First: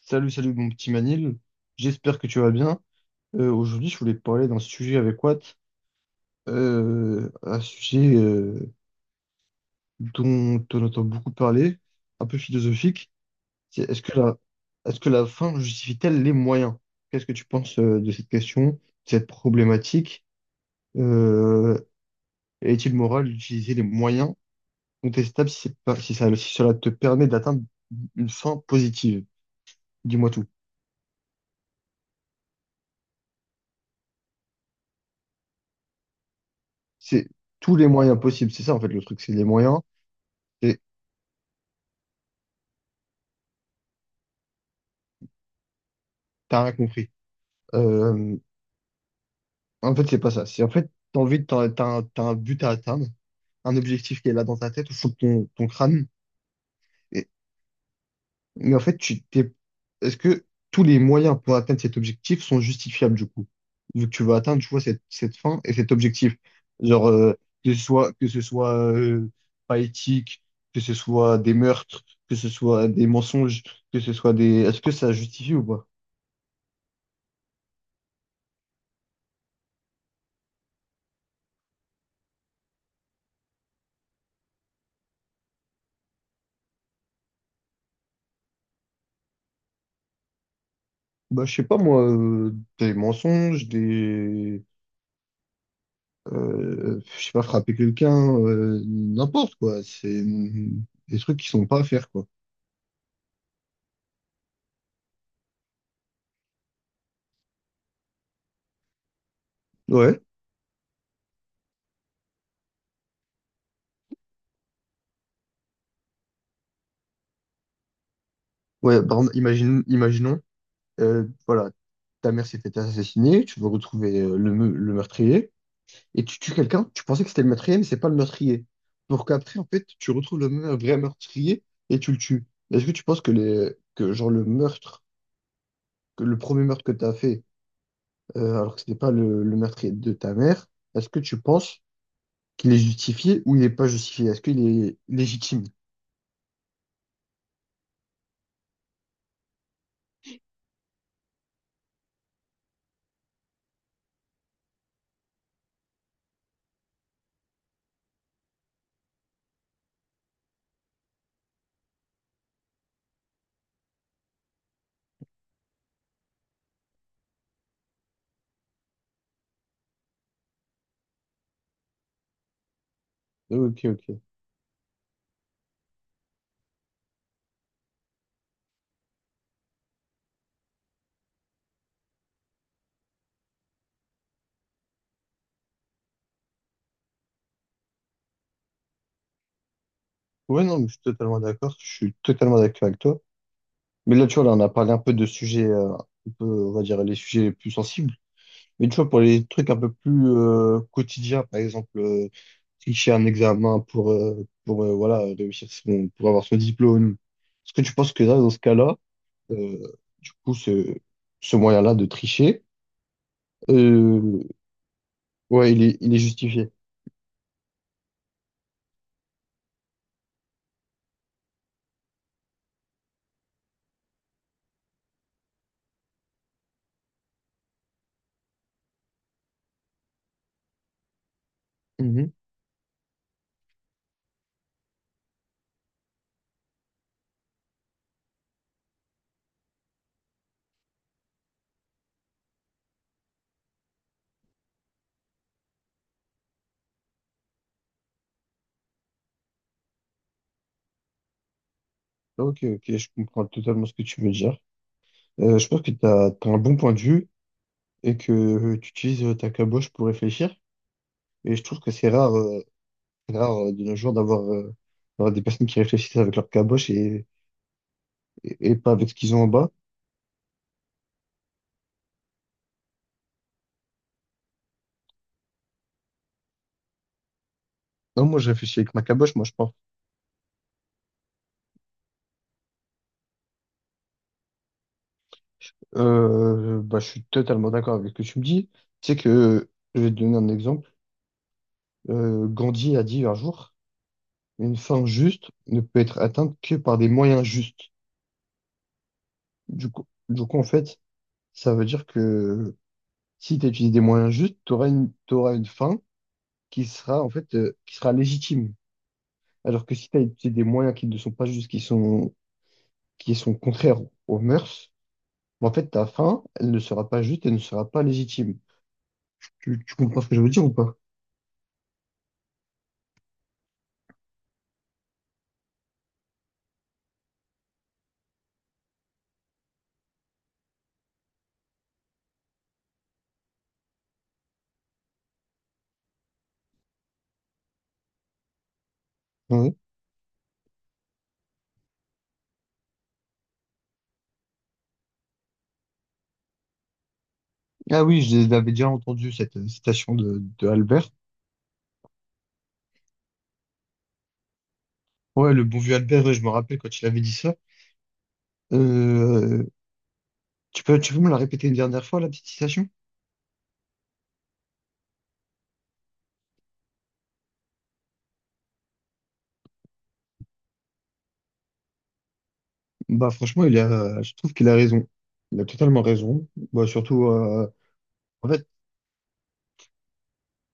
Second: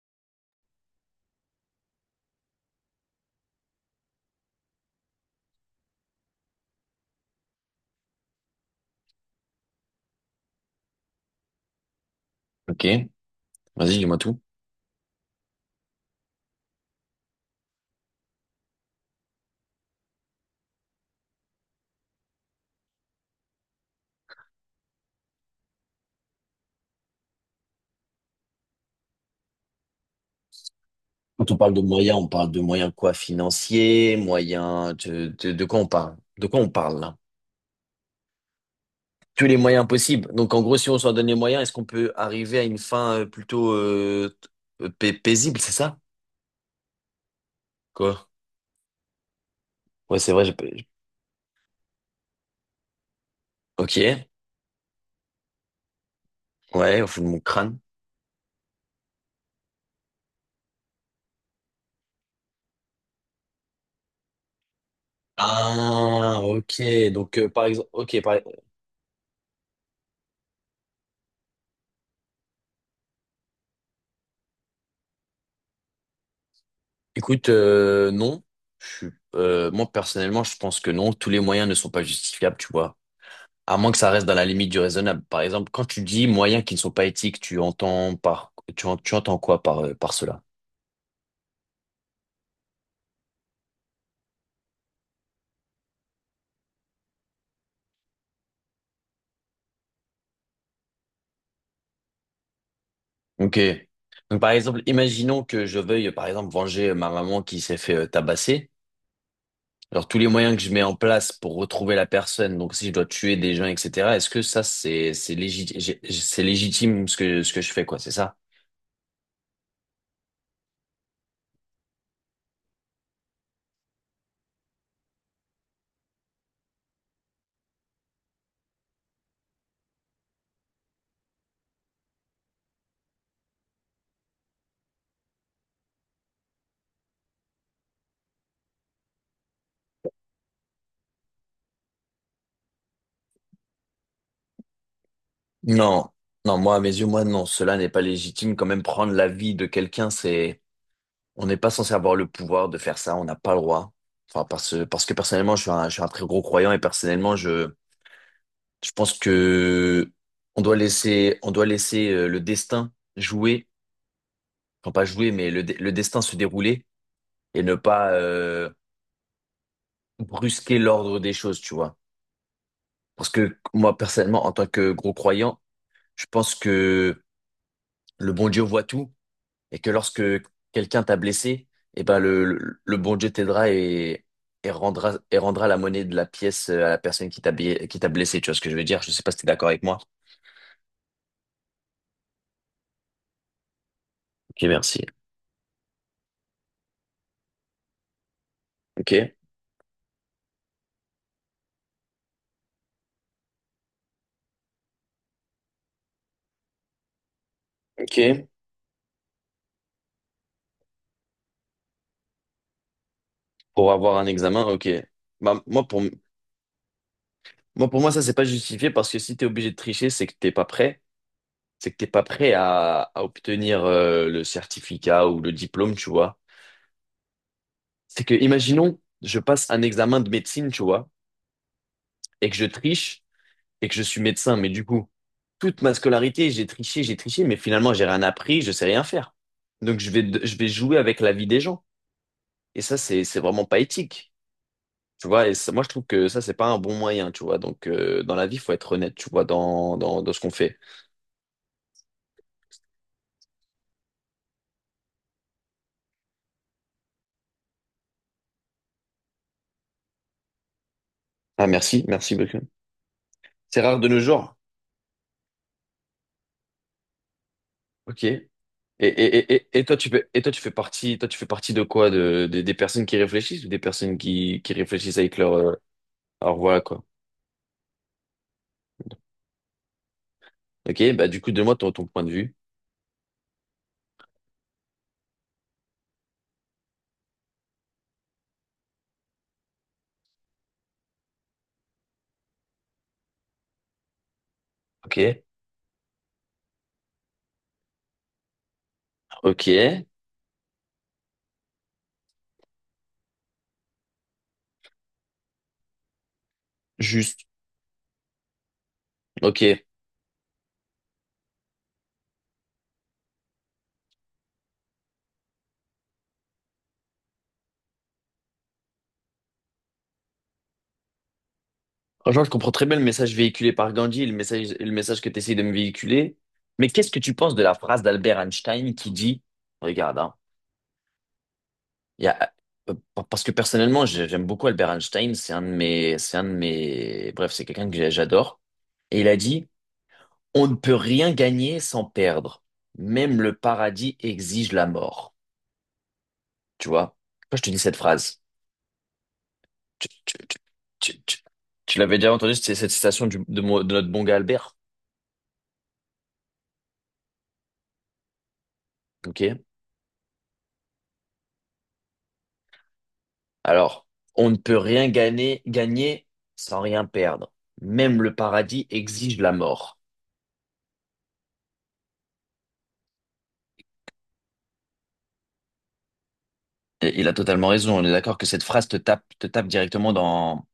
Salut, salut mon petit Manil, j'espère que tu vas bien. Aujourd'hui, je voulais te parler d'un sujet avec Watt, un sujet dont on entend beaucoup parler, un peu Ok, philosophique. C'est vas-y, est-ce que dis-moi la, tout. Est-ce que la fin justifie-t-elle les moyens? Qu'est-ce que tu penses de cette question, de cette problématique? Euh, Est-il moral d'utiliser les moyens contestables si, c'est pas- si ça, si cela te permet d'atteindre une fin positive? Dis-moi tout. Quand on parle de moyens, on parle de moyens quoi? Financiers, moyens de quoi on parle? De quoi on parle là? C'est tous les moyens possibles, c'est ça en fait le truc, c'est les Tous les moyens. moyens possibles. Donc en gros, si on s'en donne les moyens, est-ce qu'on peut arriver à une fin plutôt paisible, c'est ça? T'as rien compris. Quoi? Euh, En fait, c'est Ouais, pas c'est vrai. ça. J'ai C'est pas- en j'ai- fait, t'as envie de, t'as, t'as un but à atteindre, un Ok. objectif qui est là dans ta tête, au fond de ton crâne. Ouais, au fond de Et- mon crâne. mais en fait, est-ce que tous les moyens pour atteindre cet objectif sont justifiables du coup? Vu que tu veux atteindre, tu vois, cette fin et cet objectif. Ah, ok. Genre, Donc par exemple, ok. que ce soit pas éthique, que ce soit des meurtres, que ce soit des mensonges, que ce soit des... Est-ce que ça justifie ou pas? Écoute, non. Je suis, Moi personnellement, je pense que non. Tous les moyens ne sont pas justifiables, tu vois. À moins que ça reste dans la limite du raisonnable. Par exemple, quand tu dis moyens qui ne sont pas éthiques, tu entends tu entends quoi par, par cela? Bah, je sais pas, moi, des mensonges, des... je sais pas, frapper quelqu'un, n'importe quoi. Des trucs qui sont pas à faire, quoi. Ok. Donc, par exemple, imaginons que je veuille, par exemple, venger ma maman qui s'est fait tabasser. Genre tous Ouais, les moyens que je mets en place pour retrouver la personne, donc si je dois tuer des gens, etc., est-ce que ça, c'est légitime ce que je fais, quoi, c'est ça? ouais, par exemple, imaginons, voilà, ta mère s'est fait assassiner, tu veux retrouver le meurtrier, et tu tues quelqu'un, tu pensais que c'était le meurtrier, mais c'est pas le meurtrier. Pour qu'après, en fait, tu retrouves le vrai meurtrier et tu le tues. Est-ce que tu penses que, que genre, que le premier meurtre que tu as fait, alors que c'était pas le meurtrier de ta mère, est-ce que tu penses qu'il est justifié ou il n'est pas justifié? Est-ce qu'il est légitime? Non, non, moi, à mes yeux, moi, non, cela n'est pas légitime. Quand même, prendre la vie de quelqu'un, c'est, on n'est pas censé avoir le pouvoir de faire ça, on n'a pas le droit. Enfin, parce, parce que personnellement, je suis un très gros croyant et personnellement, je pense que on doit laisser le destin jouer, enfin pas jouer, mais le destin se dérouler et ne pas brusquer l'ordre des choses, tu vois. Parce que Ok, moi, ok. personnellement, en tant que gros croyant, je pense que le bon Dieu voit tout et que lorsque quelqu'un t'a blessé, eh ben le bon Dieu t'aidera et, et rendra la monnaie de la pièce à la personne qui qui t'a blessé. Tu vois ce que je veux dire? Je sais pas si t'es d'accord avec moi. Ouais, non, mais je suis totalement d'accord. Je suis totalement d'accord avec toi. Mais là, tu vois, là, on Ok, a parlé un merci. peu de sujets, un peu, on va dire, les sujets les plus sensibles. Mais tu vois, Ok, pour les trucs un peu plus quotidiens, par exemple, tricher un examen pour voilà, pour avoir son diplôme. Est-ce que tu penses que là, ok. dans ce cas-là, euh, du coup, ce moyen-là de tricher, Pour avoir un euh, examen, ok. Bah, ouais, moi, pour, il est justifié? moi, pour moi, ça, c'est pas justifié parce que si t'es obligé de tricher, c'est que t'es pas prêt. C'est que t'es pas prêt à obtenir le certificat ou le diplôme, tu vois. C'est que, imaginons, je passe un examen de médecine, tu vois, et que je triche. Et que je suis médecin, mais du coup, toute ma scolarité, j'ai triché, mais finalement, j'ai rien appris, je sais rien faire. Donc, je vais jouer avec la vie des gens. Et ça, c'est vraiment pas éthique. Tu vois, moi, je trouve que ça, c'est pas un bon moyen, tu vois. Donc, dans la vie, faut être honnête, tu vois, dans ce qu'on fait. Ok, ok, je comprends totalement ce que tu veux dire. Je pense que tu as un bon point de vue et que tu utilises ta caboche pour réfléchir. Et je Ah, trouve que merci, merci beaucoup. C'est rare C'est de nos rare de jours nos d'avoir jours. D'avoir des personnes qui réfléchissent avec leur caboche Ok. Et, et pas avec ce qu'ils ont en bas. Et toi, tu fais, et toi, tu fais partie, toi, tu fais partie de quoi? De, des personnes qui réfléchissent ou des personnes qui réfléchissent avec leur, leur voilà, quoi. Non, moi, je réfléchis avec ma caboche, moi, je pense. Ok, bah du coup, donne-moi ton, ton point de vue. Bah, je suis totalement d'accord avec ce que tu me dis. Tu sais que je vais te donner un exemple. Gandhi a dit un jour, une fin Ok. juste ne peut être atteinte que par des moyens justes. Ok. Du coup, en fait, ça veut dire que si tu utilises des moyens justes, t'auras une fin qui sera en Juste. fait qui sera légitime. Ok. Alors que si tu as utilisé des moyens qui ne sont pas justes, qui sont contraires aux mœurs, bah, en fait ta fin, elle ne sera pas juste, elle ne sera pas légitime. Tu comprends ce que je veux dire ou pas? Franchement, je comprends très bien le message véhiculé par Gandhi, le message que tu essayes de me véhiculer. Mais qu'est-ce que tu penses de la phrase d'Albert Einstein qui dit, regarde, hein, Il y a- euh, parce que personnellement, j'aime beaucoup Albert Einstein. C'est un de mes, bref, c'est quelqu'un que j'adore. Et il a dit, Ouais. on ne peut rien gagner sans perdre. Même le paradis exige la mort. Tu vois? Quand je te dis cette Ah oui, phrase, je l'avais déjà entendu cette tu, citation tu- tu- de Albert. tu- tu- tu l'avais déjà entendu, c'est cette citation de notre bon gars Albert. Ouais, le bon vieux Albert, ouais, je me rappelle quand il avait dit ça. Ok? Euh, tu peux me la répéter une dernière fois, la petite citation? Alors, on ne peut rien gagner sans rien perdre. Même le paradis exige la mort. Bah franchement, je trouve qu'il a raison. Il a totalement raison. Bah Et surtout, il a totalement raison. On est d'accord que en cette fait, phrase te tape directement dans,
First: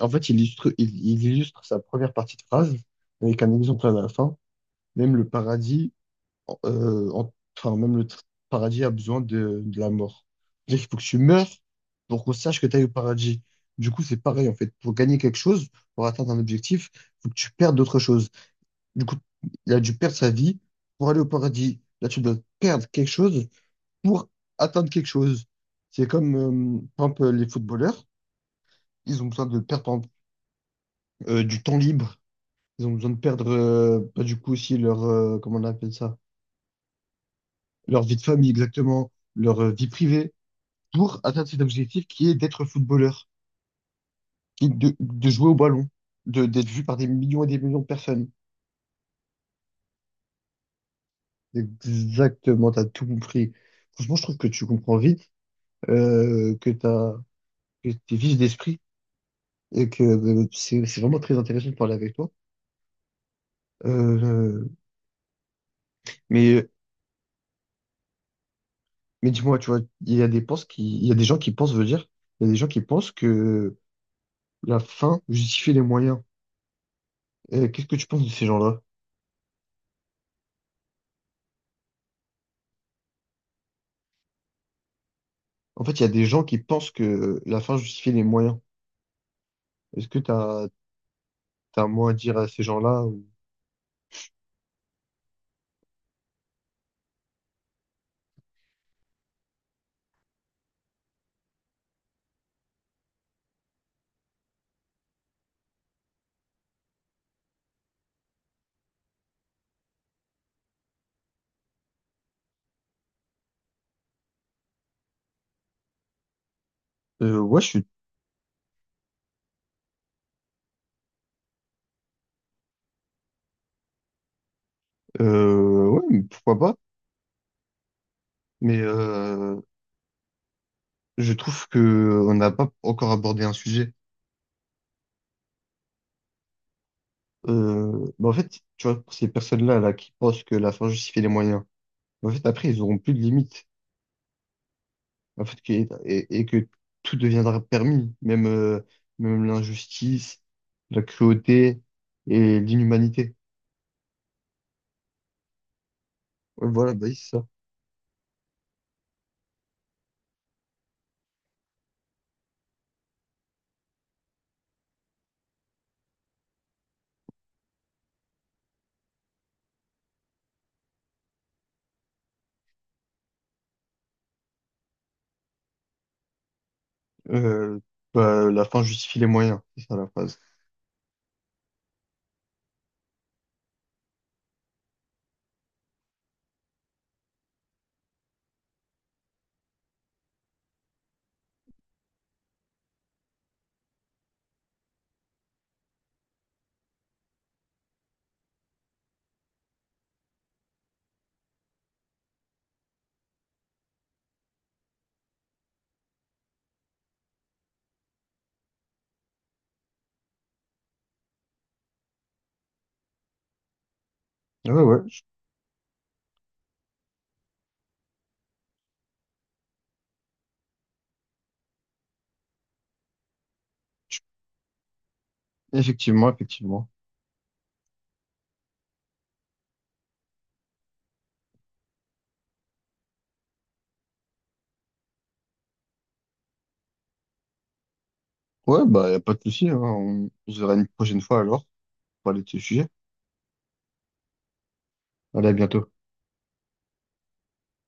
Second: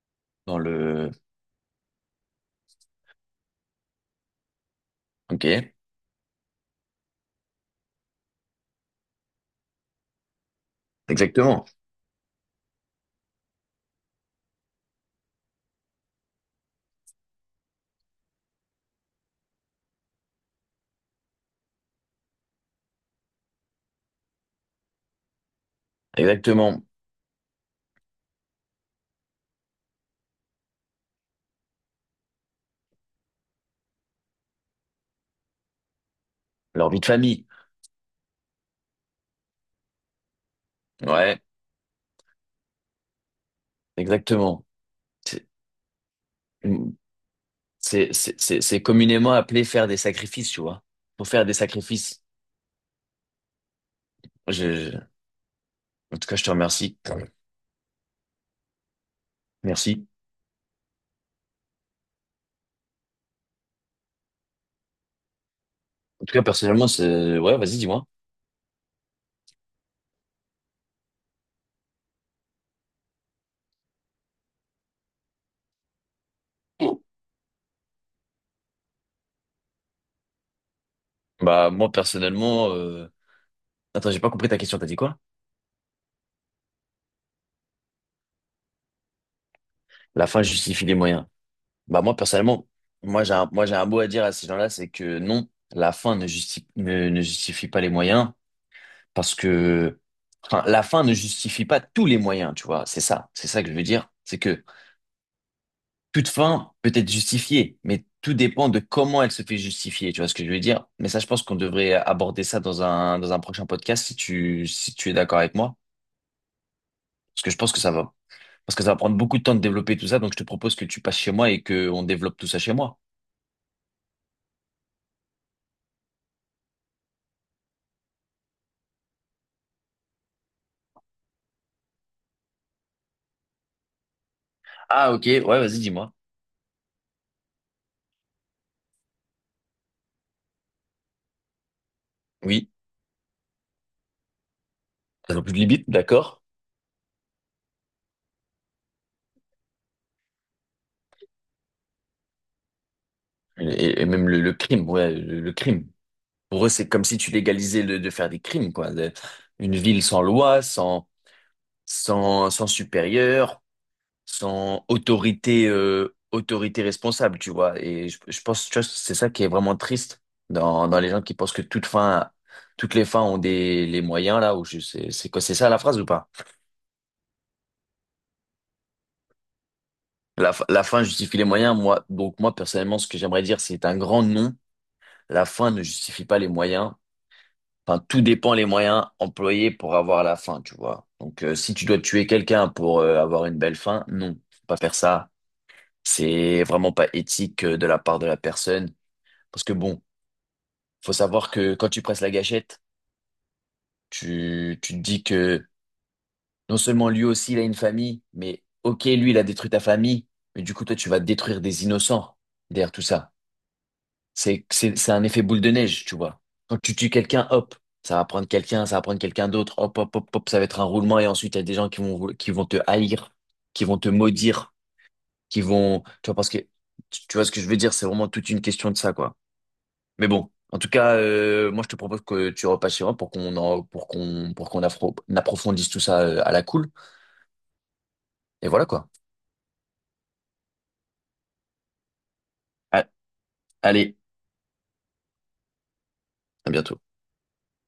en fait, dans le. il illustre sa première partie de phrase avec un exemple à la fin. Même le Ok. paradis euh, en- enfin, même le paradis a besoin de la mort. C'est-à-dire qu'il faut que tu meurs Exactement. pour qu'on sache que tu es au paradis. Du coup, c'est pareil, en fait. Pour gagner quelque chose, pour atteindre un objectif, il faut que tu perdes d'autres choses. Du coup, il a dû perdre sa vie pour aller au paradis. Là, tu dois perdre quelque chose pour atteindre quelque chose. C'est comme, Exactement. par exemple, les footballeurs, ils ont besoin de perdre, par exemple, du temps libre. Ils ont besoin de perdre, bah, du coup, aussi leur, comment on appelle ça, Leur vie de famille. leur vie de famille, exactement, leur vie privée, pour Ouais. atteindre cet objectif qui est d'être footballeur, Exactement. qui est de C'est, jouer au ballon, de, d'être vu par des millions et des millions de personnes. C'est communément appelé faire des sacrifices, tu vois. Faut faire des sacrifices. Exactement, t'as tout compris. Franchement, je trouve que Je, tu comprends je- vite, En tout cas, je te euh, que remercie. t'as, que t'es vif d'esprit et que Merci. C'est vraiment très intéressant de parler avec toi. Euh, En tout cas, mais, personnellement, c'est, ouais, vas-y, dis-moi. mais dis-moi, tu vois, il y a des gens qui pensent, veut dire, il y a des gens qui pensent que la fin justifie les moyens. Qu'est-ce que tu penses de ces gens-là? Bah, moi, personnellement, attends, j'ai pas compris ta question. T'as dit quoi? En fait, il y a des gens qui pensent que la fin justifie les moyens. Est-ce que La fin t'as justifie les moyens. t'as Bah moins à moi dire à ces personnellement, gens-là. Moi j'ai un mot à dire à ces gens-là, c'est que non, la fin ne justifie, ne, ne justifie pas les moyens, parce que enfin, la fin ne justifie pas tous les moyens, tu vois. C'est ça que je veux dire. C'est que toute fin peut être justifiée, mais tout dépend de comment elle se fait justifier, tu vois ce que je veux dire. Mais ça, je pense qu'on devrait aborder ça dans un prochain podcast si tu, si tu es d'accord avec moi, Euh, parce que je ouais, je pense que suis, ça va, parce que ça va prendre beaucoup de temps de développer tout ça, donc je te propose que tu passes chez moi et que on développe tout ça chez moi. Ouais, mais pourquoi pas. Mais je trouve que on n'a pas encore abordé un sujet. Ah ok, ouais, vas-y, dis-moi. Bah en fait, tu vois, pour ces personnes-là là qui pensent que la fin justifie les moyens, bah, en fait, après, Oui. ils auront plus de limites. Ça n'a En plus de fait, que- limite, d'accord? et que tout deviendra permis, même même l'injustice, la cruauté et l'inhumanité. Et même le crime, ouais, le crime. Pour Ouais, eux, c'est voilà, comme bah oui, si c'est tu ça. légalisais le, de faire des crimes, quoi. De une ville sans loi, sans supérieur, sans autorité, autorité responsable, tu vois. Et je pense, tu vois, c'est ça qui est vraiment triste dans, dans les gens qui pensent que toute fin, toutes les fins ont des, les moyens, là, ou je sais, c'est quoi, c'est ça la phrase ou pas? Euh, bah, la fin justifie les moyens, c'est ça la phrase. La fin justifie les moyens, moi. Donc, moi, personnellement, ce que j'aimerais dire, c'est un grand non. La fin ne justifie pas les moyens. Enfin, tout dépend les moyens employés pour avoir la fin, tu vois. Donc, si tu dois tuer quelqu'un pour avoir une belle fin, non, faut pas faire ça. C'est vraiment pas éthique de la part de la personne. Parce que bon, faut savoir que quand tu presses la gâchette, tu te dis que non seulement lui aussi, il a une famille, mais ok, lui, il a détruit ta famille, mais du coup, toi, tu vas détruire des innocents derrière tout ça. Ouais, ouais, C'est un effet boule de neige, tu vois. Quand tu tues quelqu'un, hop, ça va prendre quelqu'un, ça va prendre quelqu'un d'autre, hop, hop, hop, hop, ça va être un roulement et ensuite il y a des gens qui vont te haïr, qui vont te maudire, qui vont, tu effectivement, vois, parce que, effectivement. Tu vois ce que je veux dire, c'est vraiment toute une question de ça, quoi. Mais bon, en tout cas, moi je te propose que tu repasses chez moi pour pour qu'on, pour approfondisse tout ça à la cool. Et Ouais, voilà, quoi. bah, y a pas de souci, hein. On se verra une prochaine fois alors pour parler de ce sujet. Ah, allez, Allez, à bientôt. à bientôt.